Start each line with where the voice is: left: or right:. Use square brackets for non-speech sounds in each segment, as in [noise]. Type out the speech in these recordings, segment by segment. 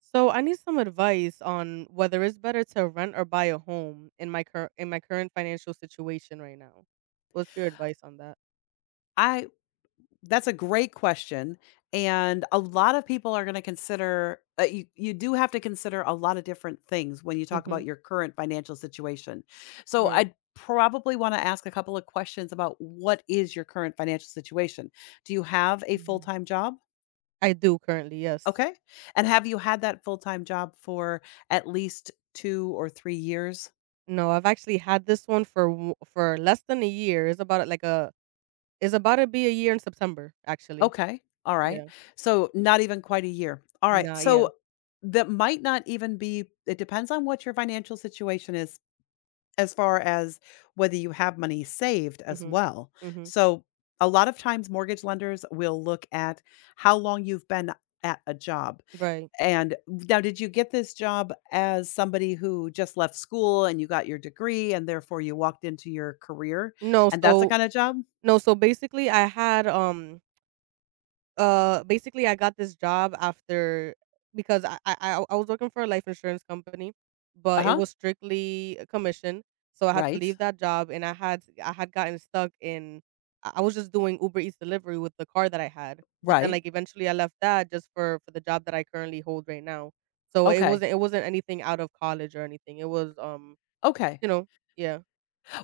right: So I need some advice on whether it's better to rent or buy a home in my current financial situation right now. What's your advice on that?
left: I That's a great question, and a lot of people are gonna consider you do have to consider a lot of different things when you talk
right: hmm
left: about your current financial situation. So
right: Right.
left: I'd probably wanna ask a couple of questions about what is your current financial situation? Do you have a
right: Yeah.
left: full-time job?
right: I do currently. Yes.
left: Okay. And have you had that full-time job for at least 2 or 3 years?
right: No, I've actually had this one for for less than a year. It's about to be a year in September actually.
left: Okay. All right.
right: Yeah.
left: So not even quite a year. All right.
right: Nah. Yeah.
left: So that might not even be, it depends on what your financial situation is as far as whether you have money saved as
right: Mhm.
left: well.
right: Mhm.
left: So a lot of times mortgage lenders will look at how long you've been at a job.
right: Right.
left: And now did you get this job as somebody who just left school and you got your degree and therefore you walked into your career
right: No.
left: and that's the
right: So
left: kind of job?
right: no. So basically, I had basically I got this job after because I was working for a life insurance company, but it
left: Uh-huh.
right: was strictly a commission. So I had to
left: Right.
right: leave that job and I had gotten stuck in. I was just doing Uber Eats delivery with the car that I had. But then,
left: Right.
right: like, eventually I left that just for the job that I currently hold right now. So it
left: Okay.
right: wasn't it wasn't anything out of college or anything. It was
left: Okay.
right: you know, yeah.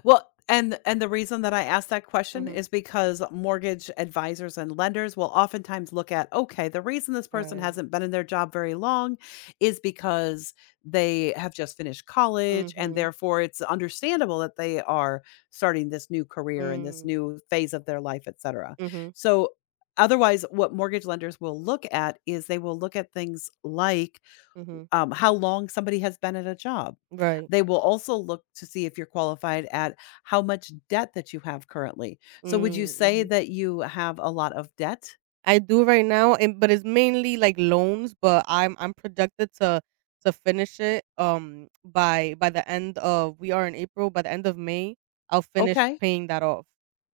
left: Well, and the reason that I asked that question
right: Mhm.
left: is because mortgage advisors and lenders will oftentimes look at, okay, the reason this person
right: Right.
left: hasn't been in their job very long is because they have just finished college and
right: Mhm.
left: therefore it's understandable that they are starting this new career and this
right: Mm.
left: new phase of their life, et cetera.
right: Mhm.
left: So otherwise what mortgage lenders will look at is they will look at things like
right: Mhm.
left: how long somebody has been at a job.
right: Right.
left: They will also look to see if you're qualified at how much debt that you have currently. So, would you
right: Mm.
left: say
right: Mhm.
left: that you have a lot of debt?
right: I do right now, and but it's mainly like loans, but I'm projected to finish it by the end of, we are in April, by the end of May, I'll finish
left: Okay.
right: paying that off.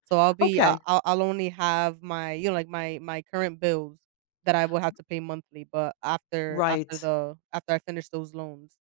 right: So I'll be I-
left: Okay.
right: I'll I'll only have, my like, my current bills that I will have to pay monthly, but after
left: Right.
right: after the after I finish those loans.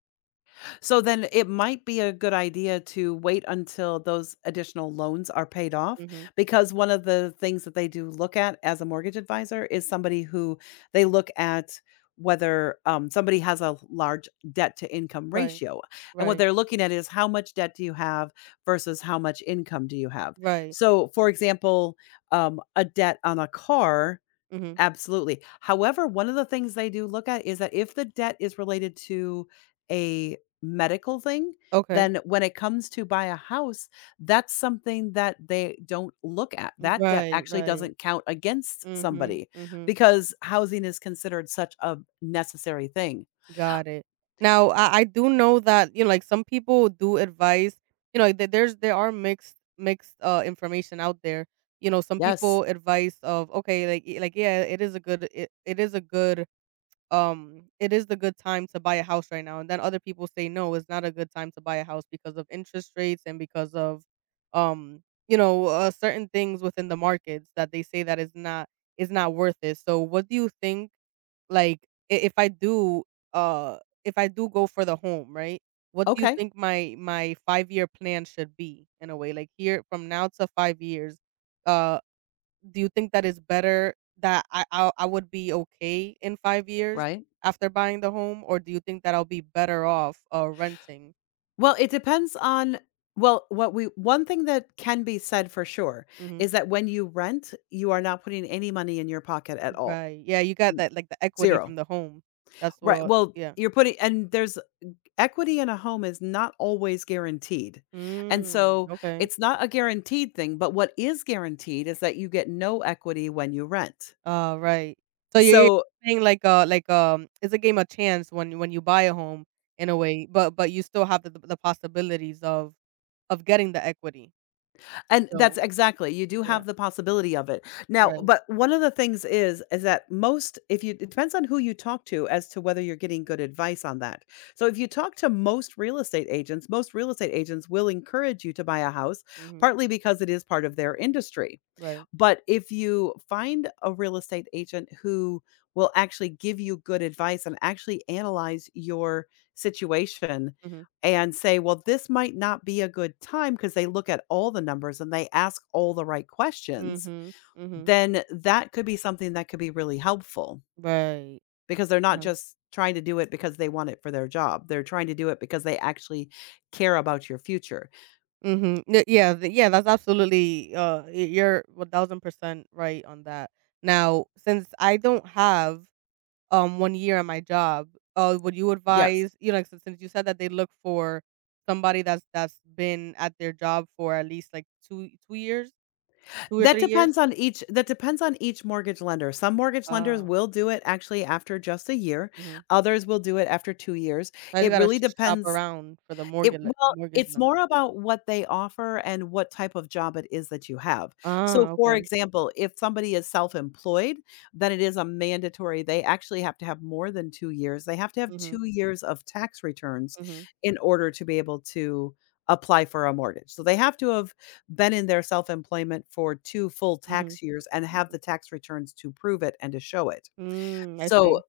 left: So then it might be a good idea to wait until those additional loans are paid off
right: Mhm.
left: because one of the things that they do look at as a mortgage advisor is somebody who they look at whether somebody has a large debt to income
right: Right.
left: ratio. And what
right: Right.
left: they're looking at is how much debt do you have versus how much income do you have?
right: Right.
left: So, for example, a debt on a car.
right: Mhm.
left: Absolutely. However, one of the things they do look at is that if the debt is related to a medical thing,
right: Okay.
left: then when it comes to buy a house, that's something that they don't look at. That debt
right: Right.
left: actually
right: Right.
left: doesn't count against
right: Mhm.
left: somebody
right: Mhm.
left: because housing is considered such a necessary thing.
right: Got it. Now, I do know that, you know, like, some people do advise, there are mixed information out there. You know, some
left: Yes.
right: people advice of, okay, like, yeah, it is a good it is the good time to buy a house right now, and then other people say no, it's not a good time to buy a house because of interest rates and because of um certain things within the markets that they say that is not worth it. So what do you think, like, if I do, uh if I do go for the home, right, what do you
left: Okay.
right: think my 5 year plan should be? In a way, like here from now to 5 years, uh do you think that it's better that I would be okay in 5 years
left: Right.
right: after buying the home, or do you think that I'll be better off, renting?
left: Well, it depends on well, what we one thing that can be said for sure
right: Mhm.
left: is that when you rent, you are not putting any money in your pocket at all.
right: Right. Yeah, you got that, like, the equity
left: Zero.
right: from the home. That's
left: Right,
right: what,
left: well,
right: yeah.
left: you're putting and there's equity in a home is not always guaranteed, and
right: Mm,
left: so
right: okay.
left: it's not a guaranteed thing, but what is guaranteed is that you get no equity when you rent.
right: Oh, right. So you're
left: So
right: saying, like, it's a game of chance when you buy a home, in a way, but you still have the possibilities of getting the equity.
left: and
right: So,
left: that's exactly, you do
right: yeah,
left: have the possibility of it. Now
right: right.
left: but one of the things is that most if you it depends on who you talk to as to whether you're getting good advice on that. So if you talk to most real estate agents, most real estate agents will encourage you to buy a house,
right: Mhm.
left: partly because it is part of their industry.
right: Right.
left: But if you find a real estate agent who will actually give you good advice and actually analyze your situation
right: Mhm.
left: and say, well, this might not be a good time because they look at all the numbers and they ask all the right questions,
right: Mhm. Mhm.
left: then that could be something that could be really helpful
right: Right.
left: because they're not
right: No.
left: just trying to do it because they want it for their job. They're trying to do it because they actually care about your future.
right: Mhm. yeah, th Yeah, that's absolutely, y you're 1000% right on that. Now, since I don't have, 1 year at my job, would you
left: Yes.
right: advise, you know, like, since you said that they look for somebody that's been at their job for at least, like, 2 2 years, 2 or 3 years?
left: That depends on each mortgage lender. Some mortgage lenders
right: Uh
left: will do it actually after just a year.
right: Oh, mhm.
left: Others will do it after 2 years.
right: I just
left: It
right: gotta
left: really
right: shop
left: depends
right: around for the mortgage mortgage
left: it's
right: lend.
left: more about what they offer and what type of job it is that you have. So,
right: Ah,
left: for
right: okay.
left: example, if somebody is self-employed, then it is a mandatory they actually have to have more than 2 years. They have to have
right: Mhm,
left: 2 years of tax returns
right: mhm,
left: in order to be able to apply for a mortgage. So, they have to have been in their self-employment for 2 full
right: mhm,
left: tax years and have the
right: mhm.
left: tax returns to prove it and to show it.
right: Mm, I
left: So,
right: see.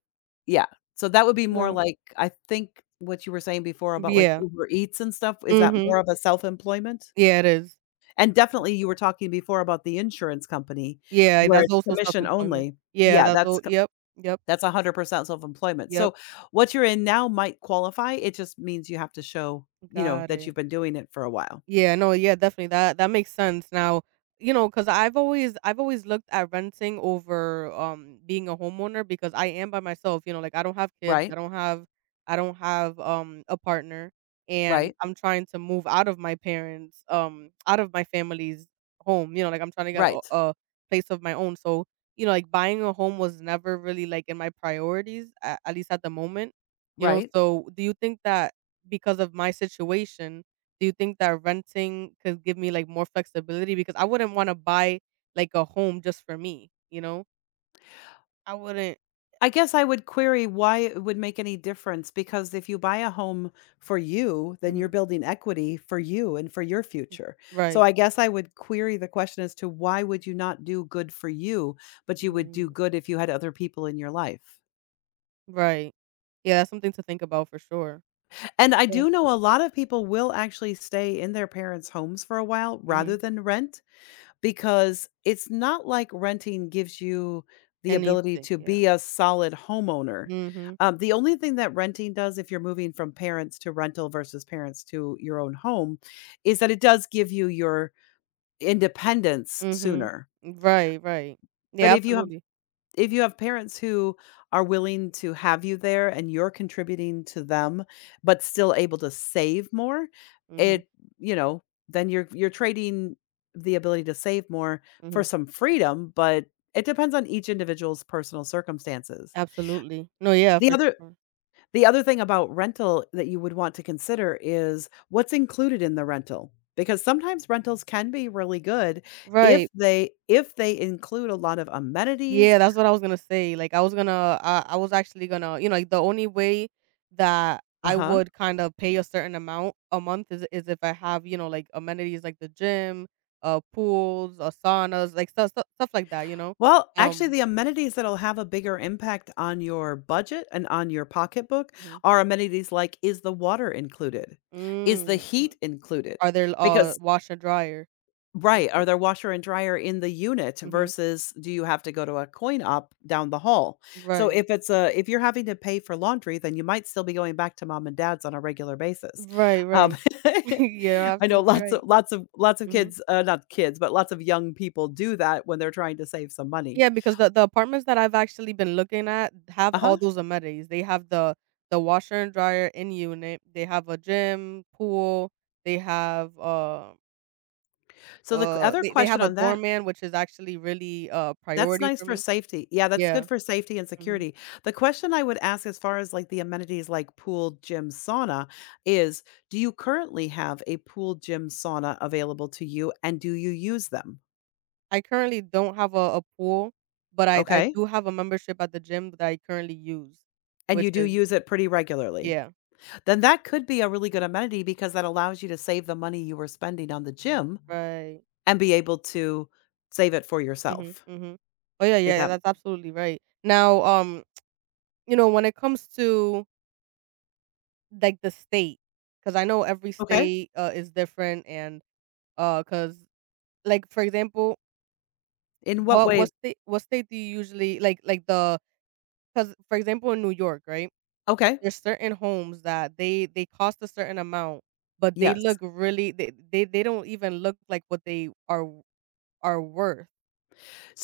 left: yeah, so that would be more
right: No.
left: like I think what you were saying before about, like,
right: Yeah.
left: Uber Eats and stuff, is that
right: Mhm.
left: more of a self-employment?
right: Yeah, it is.
left: And definitely you were talking before about the insurance company
right: Yeah,
left: where
right: that's
left: it's
right: also
left: commission
right: self-employment.
left: only.
right: Yeah,
left: Yeah,
right: that's
left: that's
right: all,
left: c
right: yep, yep,
left: that's 100% self-employment.
right: yep.
left: So what you're in now might qualify, it just means you have to show, you know,
right: Got
left: that you've
right: it.
left: been doing it for a while.
right: Yeah, no, yeah, definitely. That makes sense. Now, you know, because I've always looked at renting over being a homeowner because I am by myself. You know, like, I don't have kids,
left: Right?
right: I don't have a partner, and
left: Right?
right: I'm trying to move out of my parents out of my family's home. You know, like, I'm trying to get
left: Right.
right: a place of my own. So, you know, like, buying a home was never really, like, in my priorities, at least at the moment. You know,
left: Right.
right: so do you think that, because of my situation, do you think that renting could give me, like, more flexibility? Because I wouldn't wanna buy, like, a home just for me, you know? I wouldn't.
left: I guess I would query why it would make any difference because if you buy a home for you, then you're
right: Mhm.
left: building equity for you and for your future. So
right: Right.
left: I guess I would query the question as to why would you not do good for you, but you would do
right: Mm.
left: good if you had other people in your life.
right: Right. Yeah, that's something to think about for sure.
left: And I
right: Yeah,
left: do know
right: too.
left: a lot of people will actually stay in their parents' homes for a while
right: Mhm.
left: rather than rent. Because it's not like renting gives you the ability
right: Anything,
left: to
right: yeah.
left: be a solid homeowner.
right: Mhm.
left: The only thing that renting does if you're moving from parents to rental versus parents to your own home is that it does give you your independence
right: Mhm.
left: sooner.
right: Right, right.
left: But
right: Yeah, absolutely.
left: if you have parents who are willing to have you there and you're contributing to them, but still able to save more,
right: Mhm.
left: it you know, then you're trading the ability to save more for
right: Mhm.
left: some freedom, but it depends on each individual's personal circumstances.
right: Absolutely. No, yeah,
left: The
right: for
left: other
right: sure.
left: the other thing about rental that you would want to consider is what's included in the rental because sometimes rentals can be really good
right: Right.
left: if they include a lot of amenities.
right: Yeah, that's what I was gonna say, like, I was actually gonna, you know, like, the only way that I
left: Uh-huh.
right: would kind of pay a certain amount a month is if I have, you know, like, amenities like the gym, pools, saunas, like, stuff like that, you know?
left: Well, actually,
right: Um
left: the amenities that'll have a bigger impact on your budget and on your pocketbook
right: Mhm.
left: are amenities like is the water included? Is the
right: Mm, mm.
left: heat included?
right: Are there,
left: Because
right: wash and dryer and
left: right, are
right: stuff.
left: there washer and dryer in the unit
right: Mhm.
left: versus do you have to go to a coin op down the hall? So
right: Right.
left: if it's a if you're having to pay for laundry, then you might still be going back to mom and dad's on a regular basis.
right: Right,
left: Um,
right: right. [laughs] Yeah,
left: [laughs] I know
right: absolutely right.
left: lots of
right: Mhm.
left: kids, not kids, but lots of young people do that when they're trying to save some money.
right: Yeah, because the apartments that I've actually been looking at have
left: Uh
right: all
left: huh.
right: those amenities. They have the washer and dryer in unit. They have a gym, pool. They have uh
left: So the q other
right: they
left: question
right: have a
left: on that.
right: doorman, which is actually really a
left: That's
right: priority
left: nice
right: for
left: for
right: me.
left: safety. Yeah, that's
right: Yeah.
left: good for safety and
right: hmm
left: security. The question I would ask as far as, like, the amenities like pool, gym, sauna is, do you currently have a pool, gym, sauna available to you, and do you use them?
right: I currently don't have a pool, but I
left: Okay?
right: do have a membership at the gym that I currently use,
left: And
right: which
left: you do
right: is,
left: use it pretty regularly.
right: yeah,
left: Then that could be a really good amenity because that allows you to save the money you were spending on the gym
right: right.
left: and be able to save it for
right: Mhm.
left: yourself.
right: Mhm. Oh, yeah, yeah,
left: If
right: yeah,
left: that
right: that's absolutely right. Now, you know, when it comes to, like the state, because I know every
left: okay?
right: state, is different, and, cause like, for example,
left: In what way?
right: what state do you usually, like the cause for example, in New York, right?
left: Okay.
right: There's certain homes that they cost a certain amount, but they
left: Yes.
right: look really, they don't even look like what they are w are worth,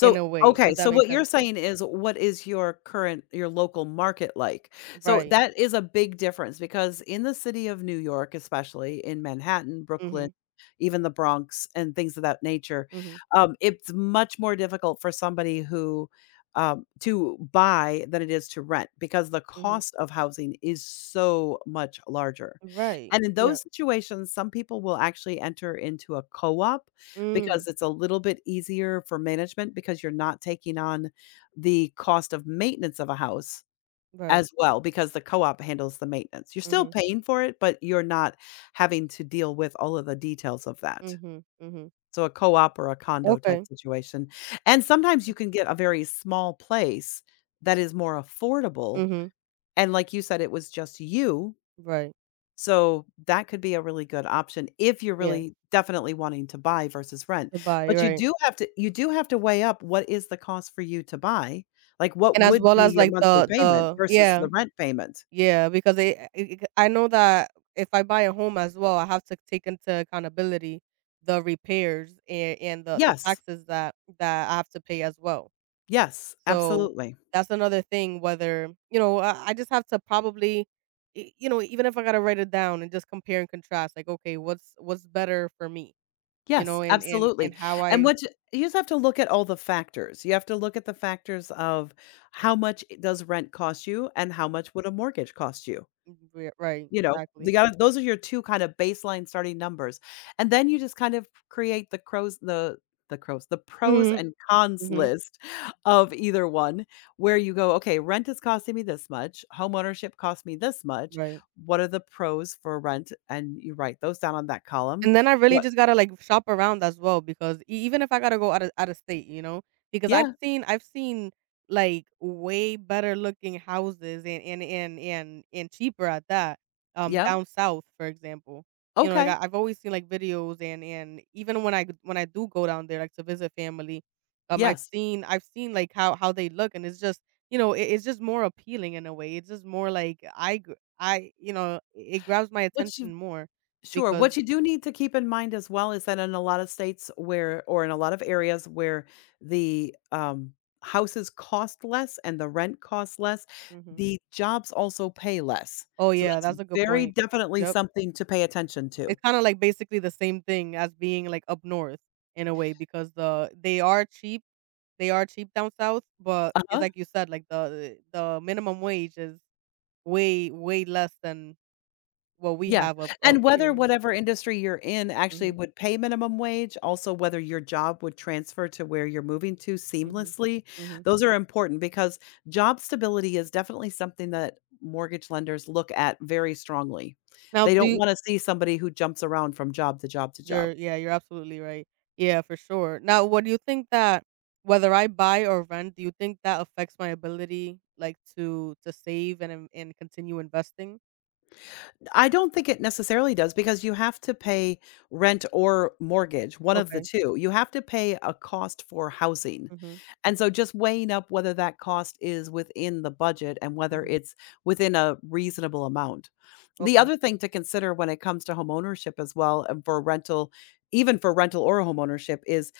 right: in a way,
left: okay,
right: if
left: so
right: that makes
left: what you're
right: sense too.
left: saying is what is your current your local market like? So
right: Right.
left: that is a big difference because in the city of New York, especially in Manhattan, Brooklyn,
right: Mhm.
left: even the Bronx and things of that nature,
right: Mhm.
left: it's much more difficult for somebody who to buy than it is to rent because the
right: Mhm.
left: cost of housing is so much larger.
right: Right.
left: And in
right: Yeah.
left: those situations, some people will actually enter into a co op because
right: Mm.
left: it's a little bit easier for management because you're not taking on the cost of maintenance of a house
right: Right.
left: as well, because the co-op handles the maintenance. You're still
right: Mhm.
left: paying for it, but you're not having to deal with all of the details of that.
right: Mhm. Mhm.
left: So a co-op or a condo type
right: Okay.
left: situation, and sometimes you can get a very small place that is more affordable,
right: Mhm.
left: and like you said, it was just you,
right: Right.
left: so that could be a really good option if you're
right: Yeah,
left: really definitely wanting to buy versus rent.
right: to buy,
left: But
right: right.
left: you do have to weigh up what is the cost for you to buy, like, what
right: And as
left: would
right: well
left: be
right: as
left: your
right: like
left: monthly
right: the
left: payment
right: the
left: versus
right: yeah,
left: the rent payment?
right: yeah, because I know that if I buy a home as well, I have to take into accountability the repairs, and the
left: Yes.
right: taxes that I have to pay as well.
left: Yes,
right: So
left: absolutely.
right: that's another thing. Whether, you know, I just have to probably, you know, even if I gotta write it down and just compare and contrast, like, okay, what's better for me, you know,
left: Yes,
right: and
left: absolutely.
right: how
left: And
right: I.
left: what you just have to look at all the factors. You have to look at the factors of how much does rent cost you and how
right: Mhm.
left: much would a mortgage cost you?
right: Mhm. Right,
left: You know, they
right: exactly.
left: got those are your 2 kind of baseline starting numbers, and then you just kind of create the crows the pros
right: hmm
left: and cons
right: hmm
left: list of either one, where you go, "Okay, rent is costing me this much, homeownership costs me this much.
right: Right.
left: What are the pros for rent?" And you write those down on that column.
right: And then I really
left: What
right: just gotta, like, shop around as well because e even if I gotta go out of state, you know, because
left: Yeah,
right: like, way better looking houses and cheaper at that,
left: yeah,
right: down south, for example. You know, like,
left: okay,
right: I I've always seen, like, videos, and even when I g when I do go down there, like, to visit family,
left: yes,
right: I've seen, like, how they look, and it's just, you know, it it's just more appealing in a way. It's just more like I gr I you know, it grabs my
left: which
right: attention more
left: Sure.
right: because,
left: What you do need to keep in mind as well is that in a lot of states where, or in a lot of areas where the houses cost less and the rent costs less,
right: mhm.
left: the jobs also pay less.
right: Oh,
left: So
right: yeah,
left: that's
right: that's a good
left: very
right: point.
left: definitely
right: Yep.
left: something to pay attention to.
right: It's kinda like basically the same thing as being, like, up north in a way because they are cheap, they are cheap down south, but it's
left: Uh-huh.
right: like you said, like, the minimum wage is way, way less than what we
left: Yeah,
right: have up
left: and whether
right: here.
left: whatever industry you're in actually
right: Mhm,
left: would pay minimum wage, also whether your job would transfer to where you're moving to
right: mhm,
left: seamlessly,
right: mhm.
left: those are important because job stability is definitely something that mortgage lenders look at very strongly.
right: Now
left: They
right: do
left: don't
right: you,
left: wanna see somebody who jumps around from job to job to job.
right: you're yeah, you're absolutely right. Yeah, for sure. Now, what do you think that, whether I buy or rent, do you think that affects my ability, like, to save and in and continue investing?
left: I don't think it necessarily does because you have to pay rent or mortgage, one of the
right: Okay.
left: 2. You have to pay a cost for housing.
right: Mhm,
left: And so just weighing up whether that cost is within the budget and whether
right: mhm.
left: it's within a reasonable amount. The
right: Okay.
left: other thing to consider when it comes to homeownership as well and for rental, even for rental or homeownership, is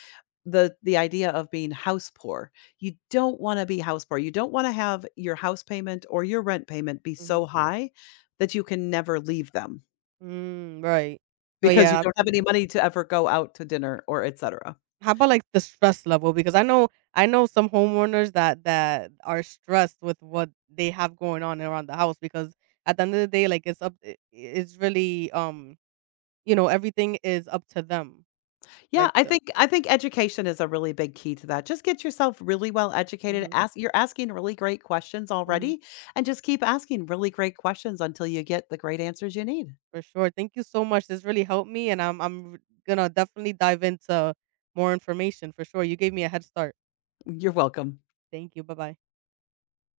left: the idea of being house poor. You don't wanna be house poor. You don't wanna have your house payment or your rent payment be
right: Mhm.
left: so high that you can never leave them
right: Mm, right. Oh,
left: because you
right: yeah,
left: don't have any
right: absolutely.
left: money to ever go out to dinner or et cetera.
right: How about, like, the stress level? Because I know some homeowners that are stressed with what they have going on around the house because at the end of the day, like, it's it's really, you know, everything is up to them,
left: Yeah,
right: like
left: I
right: the.
left: think I think education is a really big key to that. Just get yourself really well educated.
right: Mhm,
left: Ask you're asking really great questions
right: mhm,
left: already, and just keep asking really great questions until you get the great answers you need.
right: for sure. Thank you so much. This really helped me, and I'm gonna definitely dive into more information for sure. You gave me a head start.
left: You're welcome.
right: Thank you. Bye-bye.